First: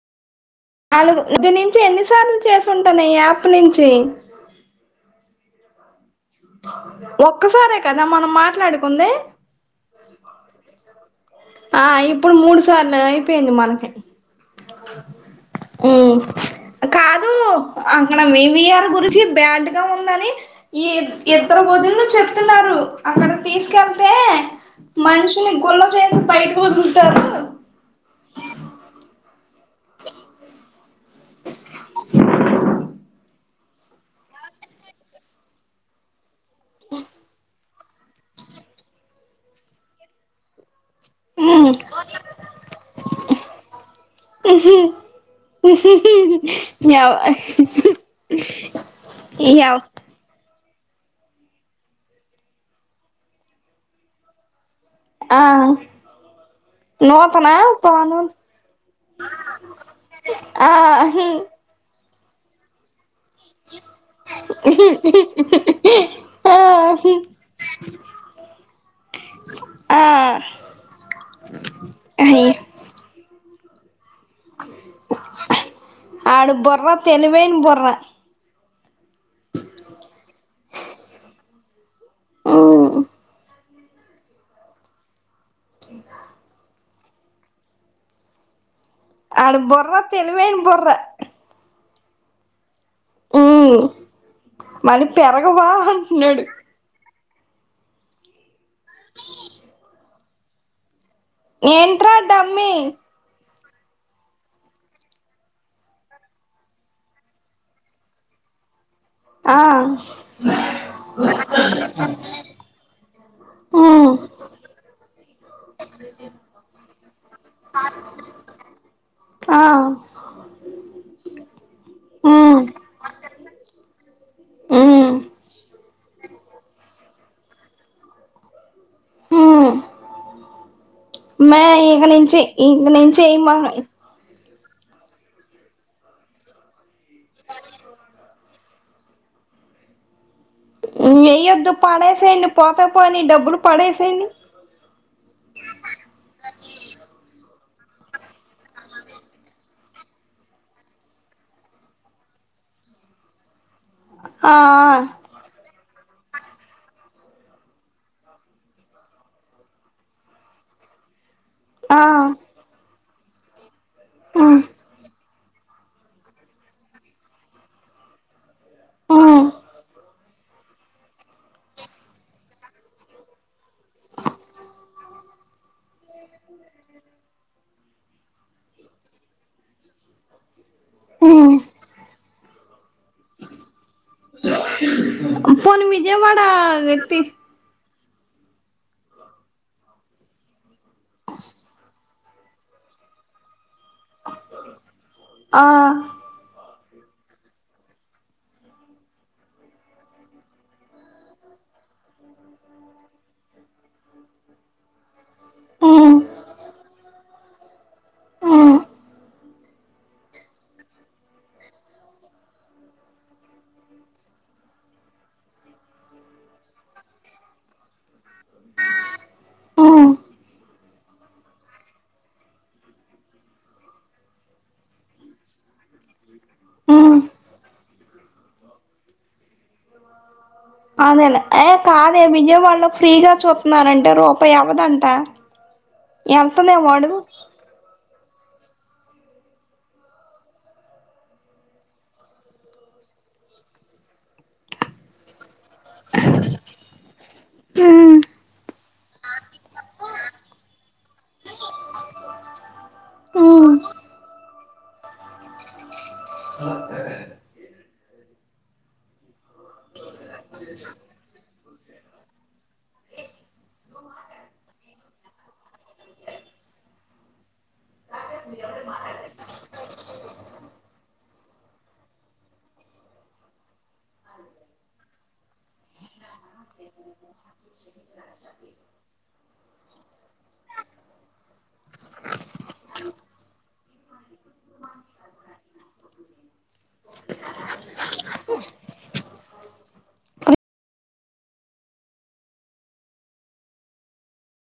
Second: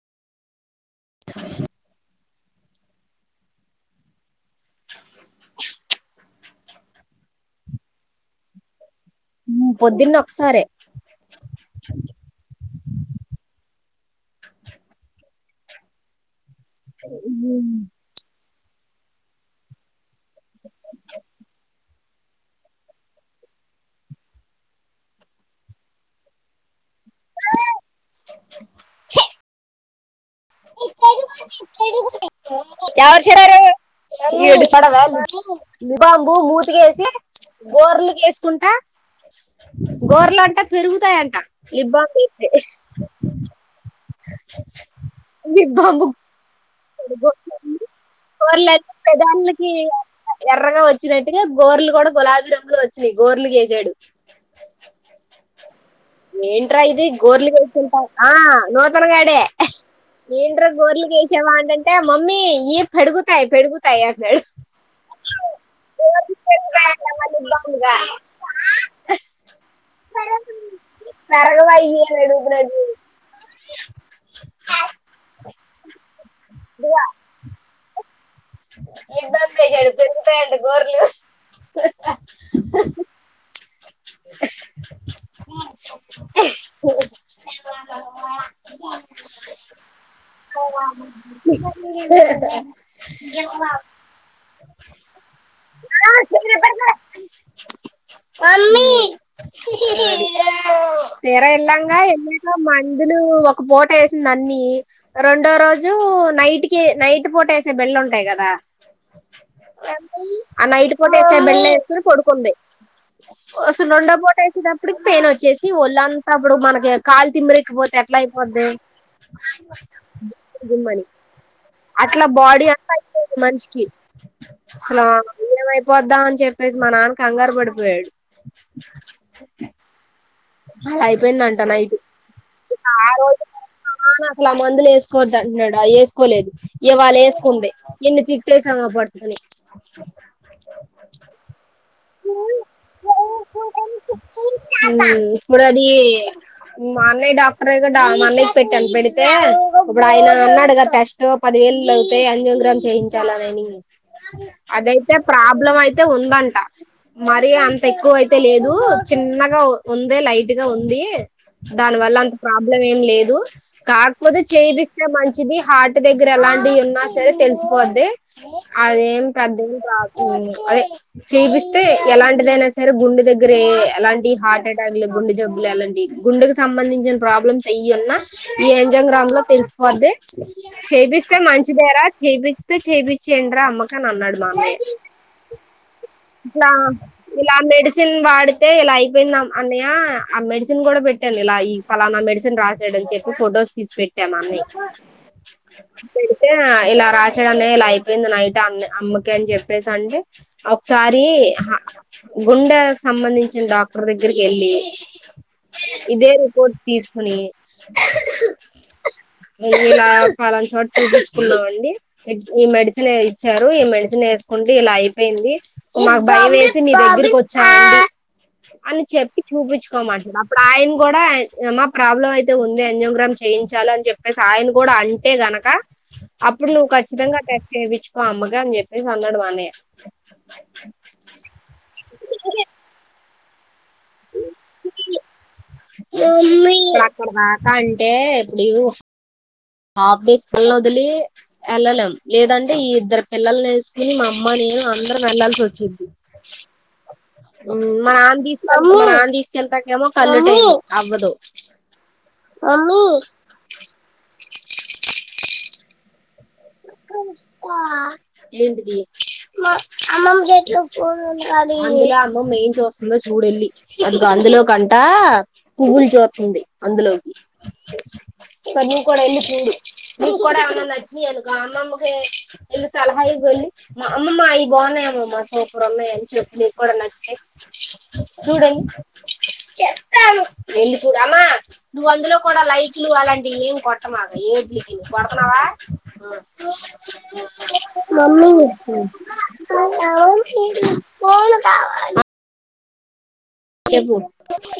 నాలుగు ద నుంచి ఎన్నిసార్లు చేసింటాను ఈ యాప్ నుంచి ఒక్కసారే కదా మనం మాట్లాడుకుంది ఉమ్, పొద్దున్న ఒకసారే ఆ ఇప్పుడు మూడు స అయిపోయింది మనకి ఉ విఆర్ గురించి బ్యాడ్ గా ఉందని ఈ ఇద్దరు వదినలు చెప్తున్నారు అక్కడ తీసుకెళ్తే మనిషిని గుొల్ల చేసి బయటకు వతుంటారు ఆ వర్షడార చడవ నిబాంబు మూతికిేసి బోర్లి చేసుకుంటా గోరలుంటా పెరుగుతాయంట ఇబ్బాతే ఎవ కోర్ల పేదలకి ఎవ ఎర్రగా వచ్చినట్టుగా గోరలు కూడా గులాబీ రంగులు వచ్చినాయి గోరెలు గసాడు ఆ ఏంట్రా ఇది నూతనా గోర్లిగాతుంటా పాను ఆ నూతన గడే నంట్ర ఆ గోర్లుకేసేవా అంటంటే మమ్మీ ఈ పెడుగుతాయి పెడుగుతాయి అన్నాడు ఆ ఇబ్బందిగా ఆ పేరుగవ ఇవ్వి అని అయి అడుగుతున్నాడు చూడు ఆడు బుర తెలివేైన బొ్ర ఇబ్బంపేశాడు పెరిగుతయాట గోర్లు ఆ, ఆడి బుర్ర తెలివైన బుర్ర ఏ మళ్ళీ పెరగవా అంటున్నాడు చ తీరా వెళ్ళంగా ఏంట్రా వెళ్ళాక డమ్మి మందులు పూట వేసింది అన్నిీ రెండో రోజు నైట్ క నైట్ పూట వేసే బిళ్ళ ఉంటాయి కదా ఆ ఆ నైటు పూట వేసే బిళ్ళ వేసుకుని పడుకుంది అసలు ఉమ్ రండపోట వేసేటప్పటికి పెయిన్ వచ్చేసి ఒళ్ళంతప్పుడు మనకి కాలు తిమిరికపోతే ఎట్లా పోతే ఆ అట్లా ఉమ్ బాడీ అంతా అయిపోఇంది మనిషికి అసలు ఉమ్ ఏమైపోదో అని చెప్పేసి మా నాన్న కంగారు పడిపోయాడు ఉమ్ అలా అయిపోయిందంట మే నైట్ ఇక నుంచి ఇ ఇంక ఆ నుంచి రోజు ఏయమాక అసలా మందులు వేసుకోవద్ద అంటన్నాడా వేసుకోలేదు ఇ వాళ వేసుకుంది ఎన్ని తి కేసమ పాడుతుని వేయ్యొద్దు పడేసేయండి పోత పోని డబ్బులు పడేసాయండి యిప్పుడు అది మా అన్నయ్య డా అన్నయ్య కు పెట్టాను పెడితే ఇప్పుడు ఆయన అన్నాడు కదా టెస్ట్ పదివేలు అయితది చేయించాలనిని ఆ అదైతే ప్రాబ్లం అయితే ఉందంట మరి అంత ఎక్కువ అయితే లేదు చిన్నగా ఉంది లైట్ గా ఉంది దాని ఆ ఆ వల్ల అంత ప్రాబ్లం ఏం లేదు కాకపోతే ఉమ్ చేయిపిస్తే మంచి మంచిది హార్ట్ దగ్గర ఎలాంటివి ఉన్నా సరే తెలిసిపోద్ది అదేం ఉమ్ పెద్ద ప్రాబ్లం లేదు అదే చేపిస్తే ఎలాంటిదైనా సరే గుండె దగ్గర ఎలాంటి హార్ట్ అటాక్లు గుండె జబ్బులు ఎలాంటి గుండెకు సంబంధించిన ప్రాబ్లమ్స్ వెయ్యున్నా ఈ అన్జియోగ్రామ్ లో తెలుసు వద్దె చేపిస్తే ఉమ్ మంచిదేర చేపిస్తే చేపించేయండిరా అమ్మ అని అన్నాడు మా అన్నయ్య పోనీ విజయవాడ ఇట్లా ఎత్తి ఇలా మెడిసిన్ వాడితే ఇలా అయిపోయింద అన్నయ ఆ మెడిసిన్ కూడా పెట్టాను ఇలా పలానా మెడిసిన్ రాసి రాశాడని చెప్పి ఫొటోస్ తీసి పెట్టాం అన్నీ ఆ పెడితే ఇలా రాసాడనే ఇలా అయిపోయింది నైట్ అ అమ్మకి అని చెప్పేసి అంటే ఒకసారి గుండె సంబంధించిన డాక్టర్ దగ్గరికి వెళ్ళి ఉమ్ ఇదే రిపోర్ట్స్ తీసుకొని ఉమ్ అలా పాలనా చోట చూపించుకున్నాము అండి ఈ మెడిసిన్ ఇచ్చారు ఈ మెడిసిన్ వేసుకుంటే ఇలా అయిపోయింది మాకు భయం వేసి మీ దగ్గరకి వచ్చామండి అని చెప్పి ఉమ్ చూపించుకోమంటడు అప్పుడు ఆయన కూడా ఏమా ప్రాబ్లం అయితే ఉంది అన్జియోగ్రామ్ చేయించాలి అని చెప్పేసి ఆయన కూడా అంటే గనక అప్పుడు నువ్వు ఉమ్ ఖచ్చితంగా టెస్ట్ చేపిచుకో అమ్మకి అని చెప్పేసి అన్నాడు మా అన్నయ్య అదేలే మరి అంటే రూపాయి అవదంట అక్కడి దాకా అంటే ఎప్పుడి ఆఫీస్ ఇల్లు వదిలి వెళ్ళలేం లేదంటే ఈ ఇద్దరు పిల్లల్ వేసుకుని మా అమ్మని నే అందరు వెళ్లాల్సి వచిద్ది ఉమ్ మా నాన్న తీస్కొని మా నాన్న ఎంతాకమో కల్లుుటే అవ్వదు మమ్మీ ఉమ్ ఏంటిది మా అమ్మమ్ ఎట్లా ఫోన్ ఉంటందిలా అమ్మమ్ ఏం చూస్తుందో చూడెళ్ళి అది అందులో కంట పువ్వులు చోరుతుంది అందులోకి స నవ కూడా ఎందు ప కూడా అ నచ్చిన అను మా అమ్మమ్మ కే సలహా ఇయ్యి వెళ్ళి మా అమ్మమ్మా ఇవి బాగున్నాయమ్మమ్మా సూపర్ ఉన్నాయి అని చెప్పి నీకు కూడా నచ్చితే చూడెళ్ళీ చెప్తాను [unintelligible] అమ్మా నువ్వు అందులో కూడా లైకులు అలాంటివి ఏం కొట్టమాకు ఏడ్లీకి కొడుతనావా మమ్మీ ఉమ్ [unintelligible] ఫోన్ కావాలి చెప్పూ